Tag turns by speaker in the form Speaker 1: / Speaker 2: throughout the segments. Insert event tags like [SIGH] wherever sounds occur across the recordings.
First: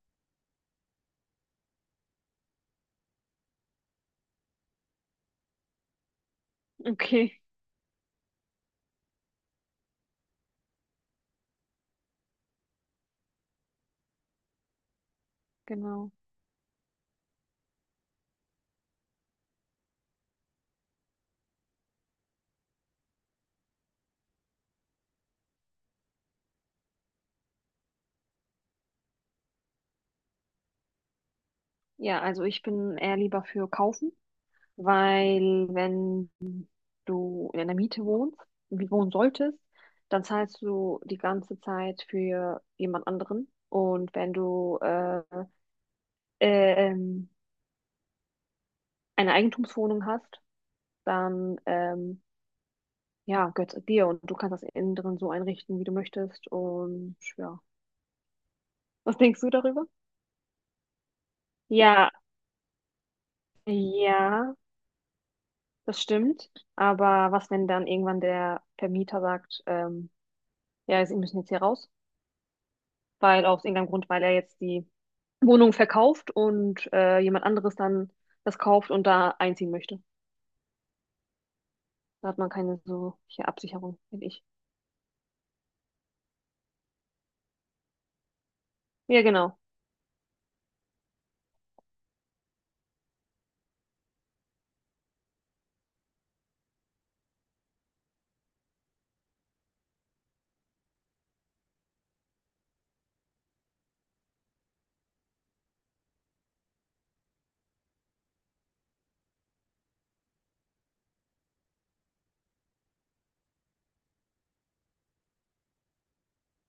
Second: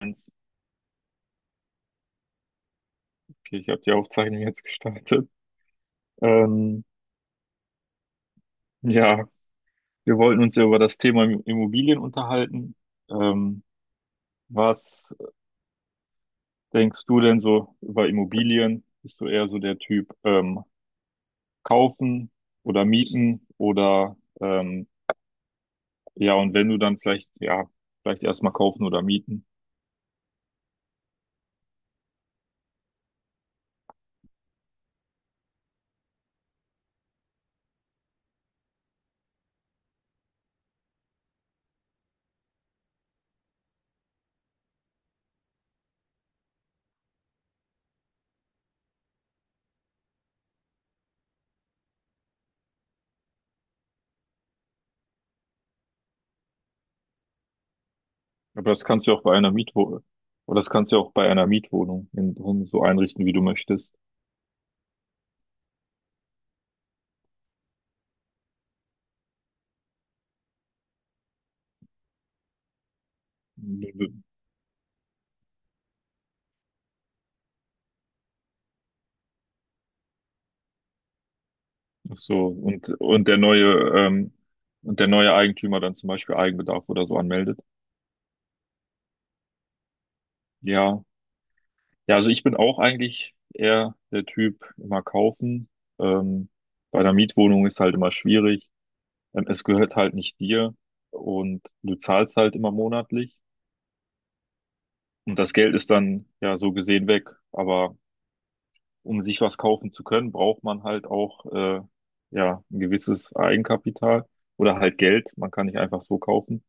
Speaker 1: Eins. Okay, ich habe die Aufzeichnung jetzt gestartet. Ähm,
Speaker 2: Okay,
Speaker 1: ja, wir wollten uns ja über das Thema Immobilien unterhalten. Ähm, Was
Speaker 2: genau.
Speaker 1: denkst du denn so über Immobilien? Bist du eher so der Typ kaufen oder mieten oder ja, und wenn du dann vielleicht, ja, vielleicht erstmal kaufen oder mieten.
Speaker 2: Ja, also ich bin eher lieber für kaufen, weil wenn du in einer Miete wohnst, wie wohnen solltest, dann zahlst du die ganze Zeit für jemand anderen. Und wenn du ähm, eine Eigentumswohnung hast, dann ja, gehört es dir und du kannst das innen drin so einrichten, wie du möchtest. Und ja,
Speaker 1: Aber das kannst du ja
Speaker 2: was
Speaker 1: auch bei
Speaker 2: denkst du
Speaker 1: einer
Speaker 2: darüber?
Speaker 1: Mietwohnung, oder das kannst du ja auch bei einer Mietwohnung
Speaker 2: Ja,
Speaker 1: in, so einrichten, wie du möchtest.
Speaker 2: ja. Das stimmt. Aber was, wenn dann irgendwann der Vermieter sagt, ja, Sie müssen jetzt hier raus, weil aus irgendeinem Grund, weil er jetzt die Wohnung verkauft und jemand anderes dann das kauft und da einziehen möchte.
Speaker 1: Ach
Speaker 2: Da hat
Speaker 1: so,
Speaker 2: man keine
Speaker 1: und,
Speaker 2: so
Speaker 1: und der
Speaker 2: hier Absicherung, finde ich.
Speaker 1: neue Eigentümer dann zum Beispiel Eigenbedarf oder so anmeldet.
Speaker 2: Ja, genau.
Speaker 1: Ja, ja, also ich bin auch eigentlich eher der Typ, immer kaufen. Ähm, Bei einer Mietwohnung ist halt immer schwierig. Es gehört halt nicht dir und du zahlst halt immer monatlich. Und das Geld ist dann ja so gesehen weg. Aber um sich was kaufen zu können, braucht man halt auch ja ein gewisses Eigenkapital oder halt Geld. Man kann nicht einfach so kaufen.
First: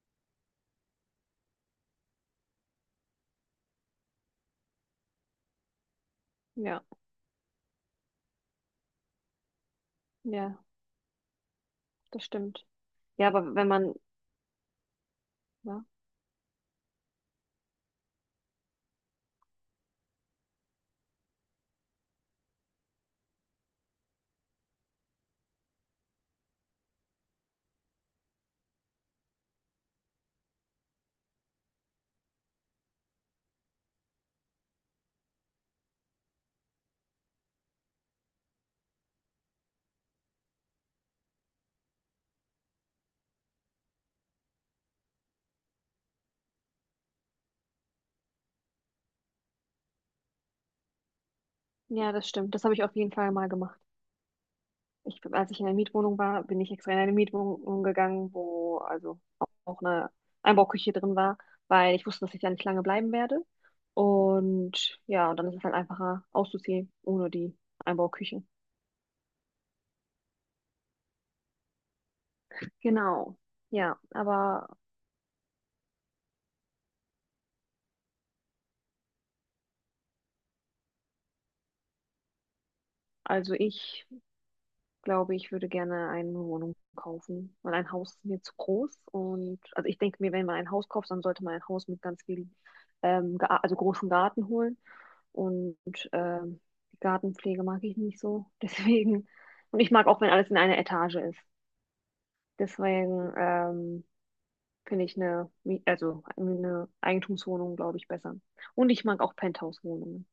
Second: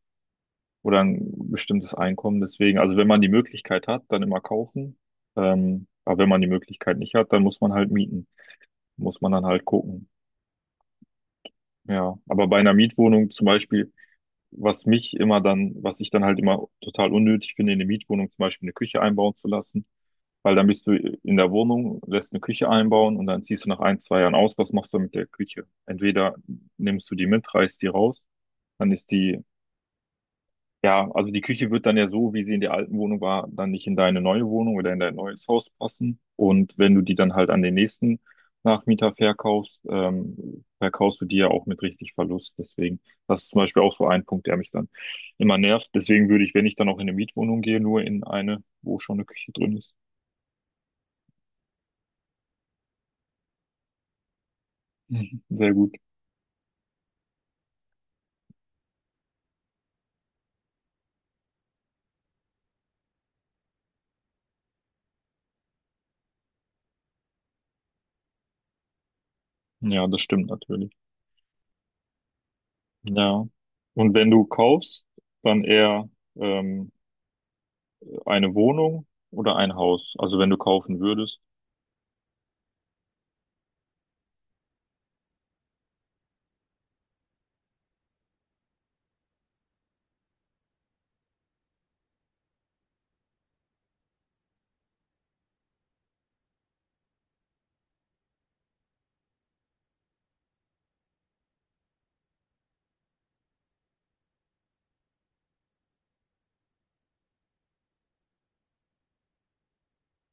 Speaker 1: Oder ein bestimmtes Einkommen. Deswegen, also wenn man die Möglichkeit hat, dann immer kaufen. Aber wenn man die
Speaker 2: Ja,
Speaker 1: Möglichkeit nicht hat, dann muss man halt mieten. Muss man dann halt gucken.
Speaker 2: ja,
Speaker 1: Ja,
Speaker 2: das
Speaker 1: aber bei
Speaker 2: stimmt.
Speaker 1: einer
Speaker 2: Ja,
Speaker 1: Mietwohnung zum
Speaker 2: aber wenn
Speaker 1: Beispiel,
Speaker 2: man,
Speaker 1: was mich immer dann,
Speaker 2: ja,
Speaker 1: was ich dann halt immer total unnötig finde, in eine Mietwohnung zum Beispiel eine Küche einbauen zu lassen, weil dann bist du in der Wohnung, lässt eine Küche einbauen und dann ziehst du nach ein, zwei Jahren aus. Was machst du mit der Küche? Entweder nimmst du die mit, reißt die raus, dann ist die. Ja, also die Küche wird dann ja so, wie sie in der alten Wohnung war, dann nicht in deine neue Wohnung oder in dein neues Haus passen. Und wenn du die dann halt an den nächsten Nachmieter verkaufst, verkaufst du die ja auch mit richtig Verlust. Deswegen, das ist zum Beispiel auch so ein Punkt, der mich dann immer nervt. Deswegen würde ich, wenn ich dann auch in eine Mietwohnung gehe, nur in eine, wo schon eine Küche drin ist.
Speaker 2: ja, das stimmt. Das habe ich auf jeden Fall mal gemacht. Ich,
Speaker 1: Mhm.
Speaker 2: als ich in
Speaker 1: Sehr
Speaker 2: der
Speaker 1: gut.
Speaker 2: Mietwohnung war, bin ich extra in eine Mietwohnung gegangen, wo also auch eine Einbauküche drin war, weil ich wusste, dass ich da nicht lange bleiben werde. Und ja, und dann ist es halt einfacher auszuziehen ohne die Einbauküche.
Speaker 1: Ja, das stimmt natürlich.
Speaker 2: Genau.
Speaker 1: Ja.
Speaker 2: Ja,
Speaker 1: Und wenn du
Speaker 2: aber
Speaker 1: kaufst, dann eher ähm, eine Wohnung oder ein Haus. Also wenn du kaufen würdest.
Speaker 2: also ich glaube, ich würde gerne eine Wohnung kaufen, weil ein Haus ist mir zu groß. Und also ich denke mir, wenn man ein Haus kauft, dann sollte man ein Haus mit ganz viel, also großen Garten holen. Und ähm, die Gartenpflege mag ich nicht so. [LAUGHS] Deswegen. Und ich mag auch, wenn alles in einer Etage ist. Deswegen finde ich also eine Eigentumswohnung, glaube ich, besser. Und ich mag auch Penthouse-Wohnungen.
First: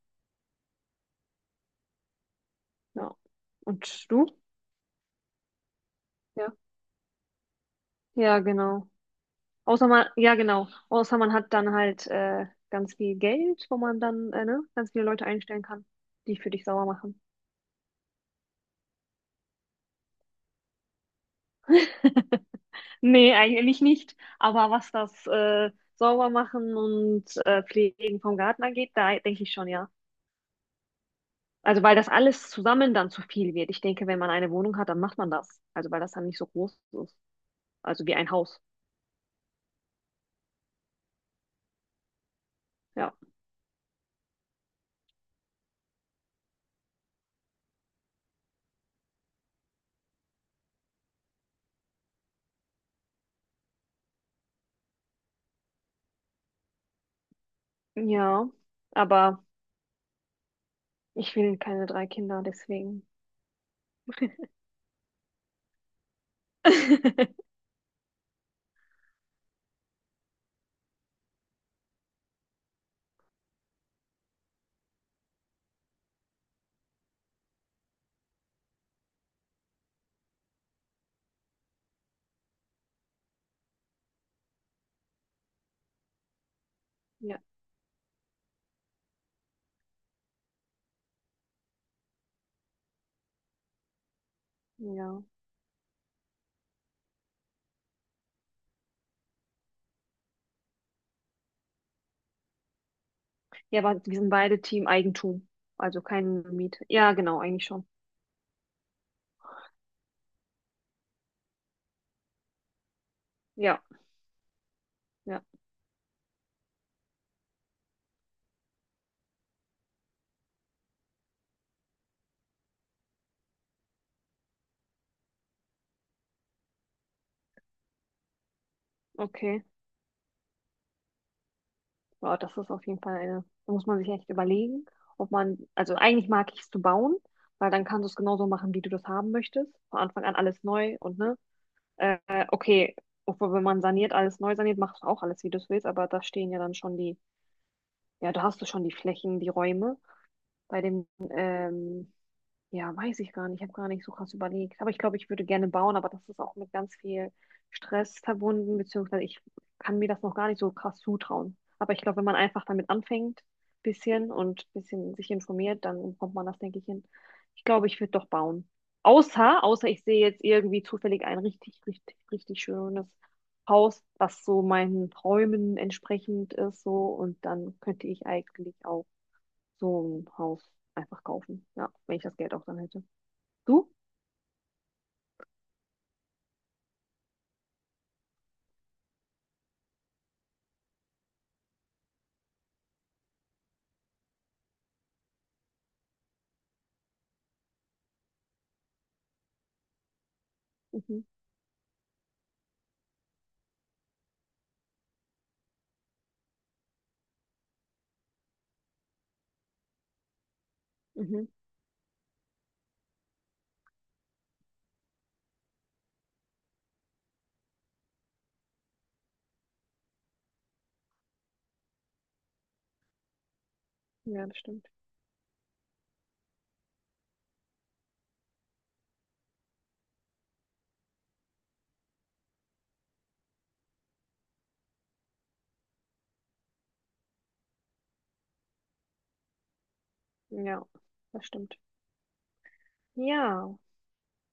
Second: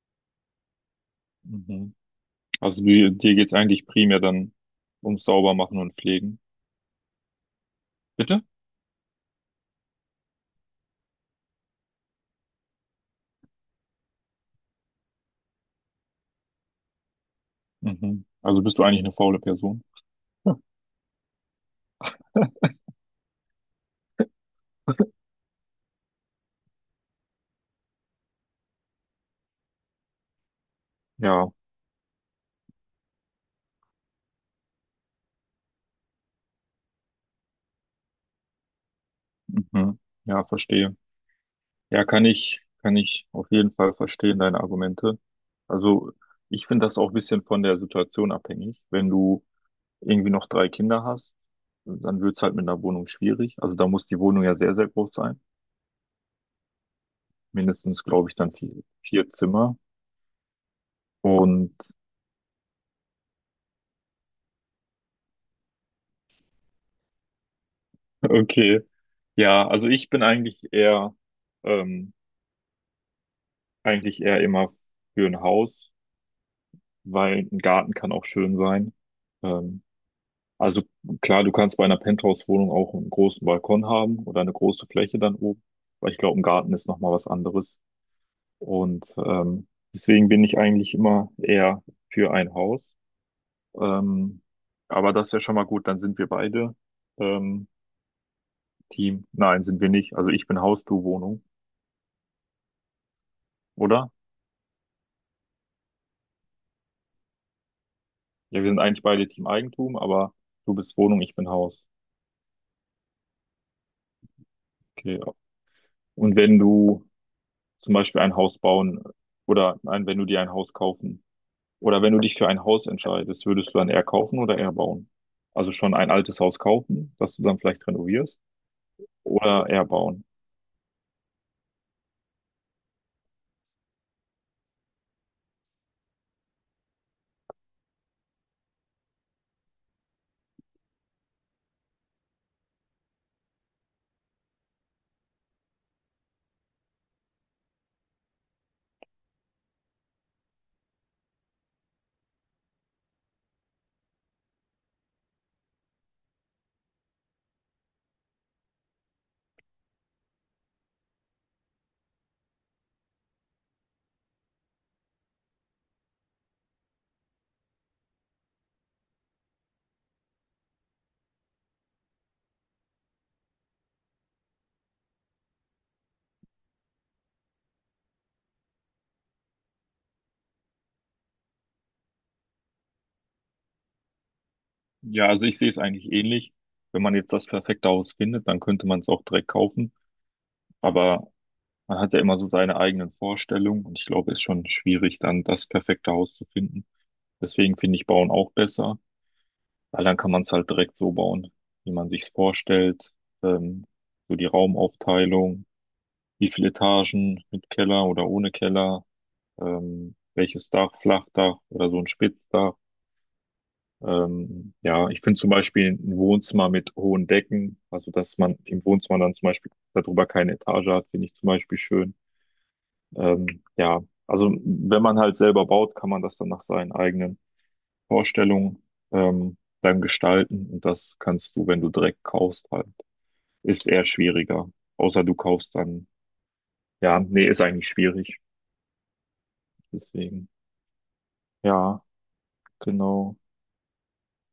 Speaker 1: Mhm. Also du,
Speaker 2: Ja.
Speaker 1: dir geht's eigentlich
Speaker 2: Und
Speaker 1: primär
Speaker 2: du?
Speaker 1: dann ums Saubermachen und Pflegen.
Speaker 2: Ja. Ja,
Speaker 1: Bitte?
Speaker 2: genau. Außer man, ja, genau. Außer man hat dann halt ganz viel Geld, wo man dann ne, ganz viele Leute einstellen kann, die für dich sauer machen.
Speaker 1: Mhm. Also bist du eigentlich eine faule Person?
Speaker 2: [LAUGHS] Nee, eigentlich nicht. Aber was das Saubermachen und Pflegen vom Garten angeht, da denke ich schon, ja.
Speaker 1: Ja.
Speaker 2: Also weil das alles zusammen dann zu viel wird. Ich denke, wenn man eine Wohnung hat, dann macht man das. Also weil das dann nicht so groß ist. Also wie ein Haus.
Speaker 1: Mhm. Ja, verstehe. Ja, kann
Speaker 2: Ja.
Speaker 1: ich auf jeden Fall verstehen, deine Argumente. Also ich finde das auch ein bisschen von der Situation abhängig. Wenn du irgendwie noch drei Kinder hast, dann wird's halt mit einer Wohnung schwierig. Also da muss die Wohnung ja sehr, sehr groß sein. Mindestens, glaube ich,
Speaker 2: Ja.
Speaker 1: dann vier
Speaker 2: Aber
Speaker 1: Zimmer.
Speaker 2: ich will
Speaker 1: Und
Speaker 2: keine drei Kinder, deswegen. [LAUGHS]
Speaker 1: [LAUGHS] okay. Ja, also ich bin eigentlich eher. ähm, Eigentlich eher immer für ein Haus, weil ein Garten kann auch schön sein. Ähm, also klar, du kannst bei einer Penthouse-Wohnung auch einen großen Balkon haben oder eine große Fläche dann oben, aber ich glaube, ein Garten ist nochmal was
Speaker 2: Ja,
Speaker 1: anderes. Und deswegen bin ich eigentlich immer eher für ein Haus. Ähm, aber
Speaker 2: ja.
Speaker 1: das ist ja schon mal gut, dann sind wir beide ähm, Team. Nein, sind wir nicht. Also ich bin Haus, du Wohnung,
Speaker 2: Ja, aber
Speaker 1: oder?
Speaker 2: wir sind beide Team Eigentum. Also kein Miete. Ja, genau, eigentlich schon.
Speaker 1: Ja, wir sind eigentlich beide Team Eigentum, aber du bist Wohnung, ich bin Haus.
Speaker 2: Ja,
Speaker 1: Okay.
Speaker 2: ja.
Speaker 1: Und wenn du zum Beispiel ein Haus bauen oder nein, wenn du dir ein Haus kaufen oder wenn du dich für ein Haus entscheidest, würdest du dann eher kaufen oder eher bauen? Also schon ein altes Haus kaufen, das du dann vielleicht renovierst
Speaker 2: Okay.
Speaker 1: oder eher bauen?
Speaker 2: Wow, das ist auf jeden Fall da muss man sich echt überlegen, ob man, also eigentlich mag ich es zu bauen, weil dann kannst du es genauso machen, wie du das haben möchtest. Von Anfang an alles neu und ne, äh, okay, obwohl wenn man saniert, alles neu saniert, machst du auch alles, wie du es willst, aber da stehen ja dann schon die, ja, da hast du schon die Flächen, die Räume. Bei dem Ja, weiß ich gar nicht. Ich habe gar nicht so krass überlegt. Aber ich glaube, ich würde gerne bauen, aber das ist auch mit ganz viel Stress verbunden, beziehungsweise ich kann mir das noch gar nicht so krass zutrauen. Aber ich glaube, wenn man einfach damit anfängt, bisschen und bisschen sich informiert, dann kommt man das, denke ich, hin. Ich glaube, ich würde doch bauen. Außer, außer ich sehe jetzt irgendwie zufällig ein richtig, richtig, richtig schönes Haus, was so meinen Träumen entsprechend ist, so. Und dann könnte ich eigentlich auch so ein Haus einfach kaufen. Ja, wenn ich das Geld auch dann hätte. Du?
Speaker 1: Ja, also ich sehe es eigentlich ähnlich. Wenn man jetzt das perfekte Haus findet, dann könnte man es auch direkt kaufen. Aber man hat ja immer so seine eigenen Vorstellungen und ich glaube, es ist schon schwierig, dann das perfekte Haus zu finden. Deswegen finde ich Bauen auch besser. Weil dann kann man es halt direkt so
Speaker 2: Mhm.
Speaker 1: bauen, wie man sich's vorstellt. Ähm, so die Raumaufteilung, wie viele Etagen mit Keller oder ohne Keller, welches Dach,
Speaker 2: Mhm.
Speaker 1: Flachdach oder so ein Spitzdach. Ja, ich finde zum Beispiel ein Wohnzimmer mit hohen Decken, also dass man im Wohnzimmer dann zum Beispiel darüber keine Etage hat, finde ich zum Beispiel schön. Ja,
Speaker 2: Ja,
Speaker 1: also
Speaker 2: das stimmt.
Speaker 1: wenn man halt selber baut, kann man das dann nach seinen eigenen Vorstellung beim Gestalten und das kannst du, wenn du direkt kaufst, halt. Ist eher schwieriger. Außer du kaufst dann, ja, nee, ist eigentlich schwierig. Deswegen,
Speaker 2: Ja, das stimmt.
Speaker 1: ja, genau,
Speaker 2: Ja.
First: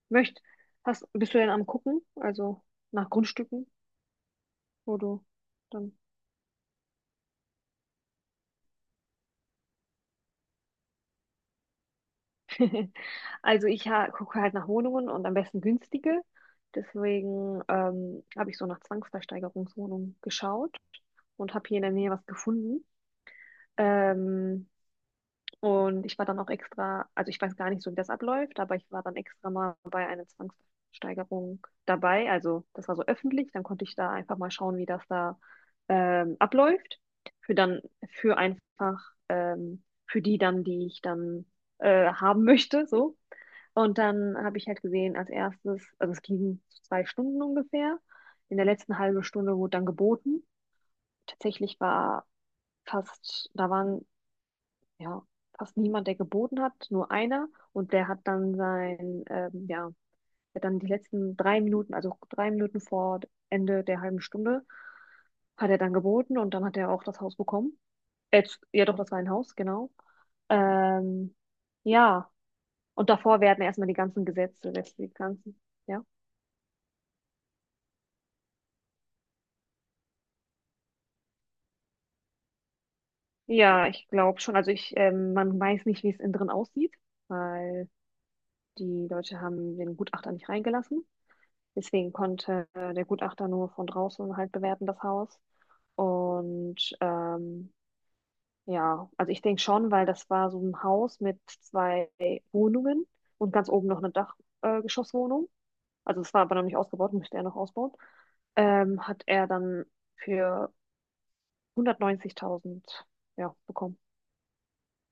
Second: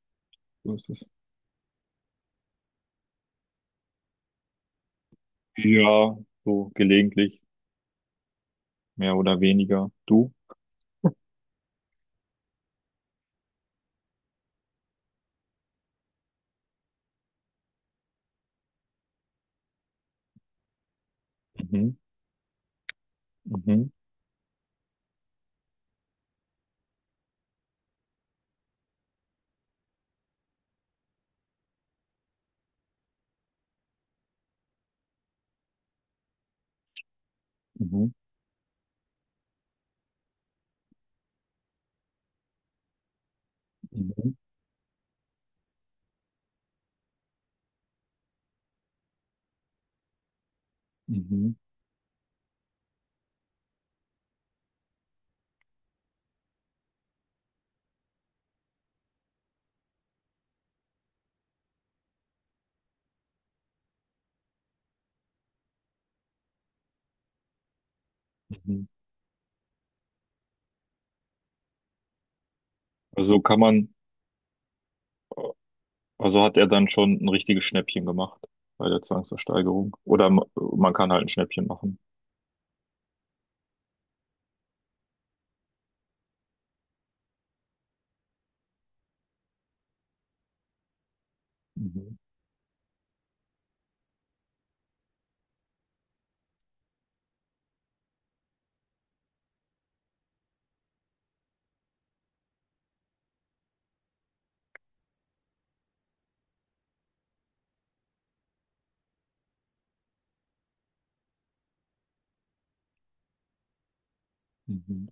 Speaker 2: Möcht,
Speaker 1: so ist es.
Speaker 2: Bist du denn am Gucken? Also nach Grundstücken, wo du dann.
Speaker 1: Ja, so gelegentlich, mehr oder weniger. Du?
Speaker 2: [LAUGHS] Also ich ha gucke halt nach Wohnungen und am besten günstige. Deswegen habe ich so nach Zwangsversteigerungswohnungen geschaut und habe hier in der
Speaker 1: Mhm.
Speaker 2: Nähe was gefunden.
Speaker 1: Mhm.
Speaker 2: Ähm, Und ich war dann auch extra, also ich weiß gar nicht so, wie das abläuft, aber ich war dann extra mal bei einer Zwangsversteigerung dabei. Also das war so öffentlich, dann konnte ich da einfach mal schauen, wie das da abläuft. Für dann,
Speaker 1: Mhm.
Speaker 2: für einfach, für die dann, die ich dann haben möchte, so. Und
Speaker 1: Mhm.
Speaker 2: dann habe ich halt gesehen, als erstes, also es ging so 2 Stunden ungefähr. In der letzten halben Stunde wurde dann geboten.
Speaker 1: Mhm.
Speaker 2: Tatsächlich war fast, da waren ja, fast niemand, der geboten hat, nur einer. Und der hat dann die letzten 3 Minuten, also 3 Minuten vor Ende der halben Stunde, hat er dann geboten und dann hat er auch das Haus bekommen. Äh,
Speaker 1: Mhm.
Speaker 2: ja, doch, das war ein Haus, genau. Ähm, ja, und
Speaker 1: Also
Speaker 2: davor
Speaker 1: kann
Speaker 2: werden erstmal
Speaker 1: man,
Speaker 2: die ganzen Gesetze, letztlich die ganzen, ja.
Speaker 1: also hat er dann schon ein richtiges Schnäppchen gemacht bei der Zwangsversteigerung. Oder man kann halt ein Schnäppchen machen.
Speaker 2: Ja, ich glaube schon. Also man weiß nicht, wie es innen drin aussieht, weil die Leute haben den Gutachter nicht reingelassen. Deswegen
Speaker 1: Mhm.
Speaker 2: konnte der Gutachter nur von draußen halt bewerten, das Haus. Und ja, also ich denke schon, weil das war so ein Haus mit zwei Wohnungen und ganz oben noch eine Dachgeschosswohnung. Geschosswohnung. Also es war aber noch nicht ausgebaut, müsste er noch ausbauen. Hat er dann für 190.000, ja, bekommen.
Speaker 1: Mhm.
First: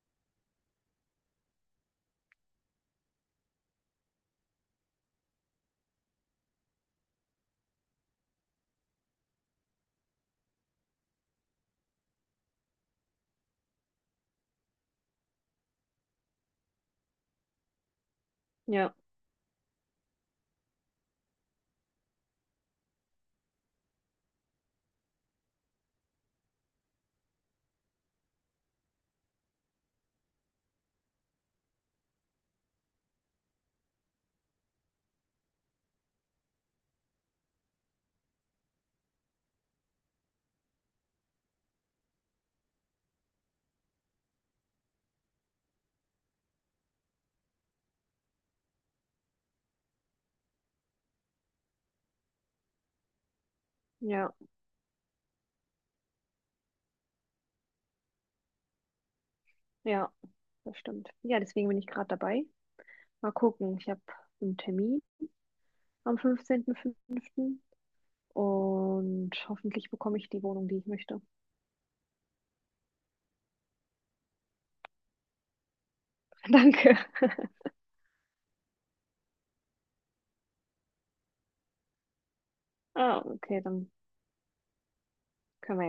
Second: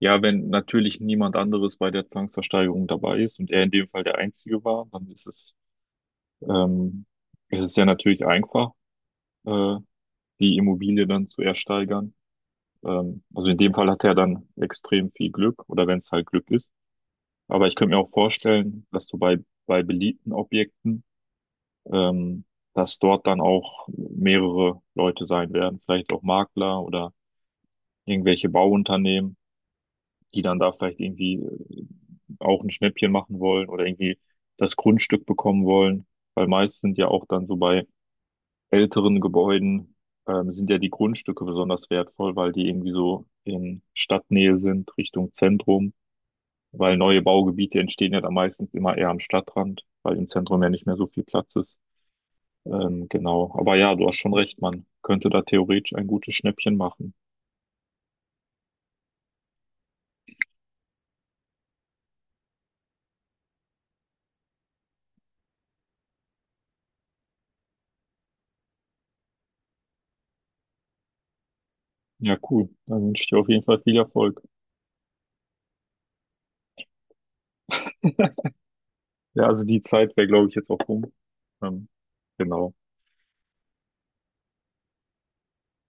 Speaker 1: Ja, wenn natürlich niemand anderes bei der Zwangsversteigerung dabei ist und er in dem Fall der Einzige war, dann ist es, ähm, es ist ja natürlich einfach, äh, die Immobilie dann zu ersteigern. Also in dem Fall hat er dann extrem viel Glück oder wenn es halt Glück ist. Aber ich könnte mir auch vorstellen,
Speaker 2: Ja,
Speaker 1: dass du bei, beliebten Objekten, ähm, dass dort dann auch mehrere Leute sein werden, vielleicht auch Makler oder irgendwelche Bauunternehmen, die dann da vielleicht irgendwie auch ein Schnäppchen machen wollen oder irgendwie das Grundstück bekommen wollen. Weil meist sind ja auch dann so bei älteren Gebäuden sind ja die Grundstücke besonders wertvoll, weil die irgendwie so in Stadtnähe sind, Richtung Zentrum. Weil neue Baugebiete entstehen ja dann meistens immer eher am Stadtrand, weil im Zentrum ja nicht mehr so viel Platz ist. Genau. Aber ja, du hast
Speaker 2: ja,
Speaker 1: schon recht, man könnte da theoretisch ein gutes Schnäppchen machen.
Speaker 2: ja, das stimmt. Ja, deswegen bin ich gerade dabei. Mal gucken, ich habe einen Termin am 15.05. Und hoffentlich bekomme ich die Wohnung, die ich möchte.
Speaker 1: Ja, cool. Dann wünsche ich dir auf jeden Fall viel Erfolg.
Speaker 2: [LAUGHS] Danke.
Speaker 1: Ja, also die Zeit wäre, glaube ich, jetzt auch rum. Ähm, genau.
Speaker 2: Ah, okay, dann können wir ja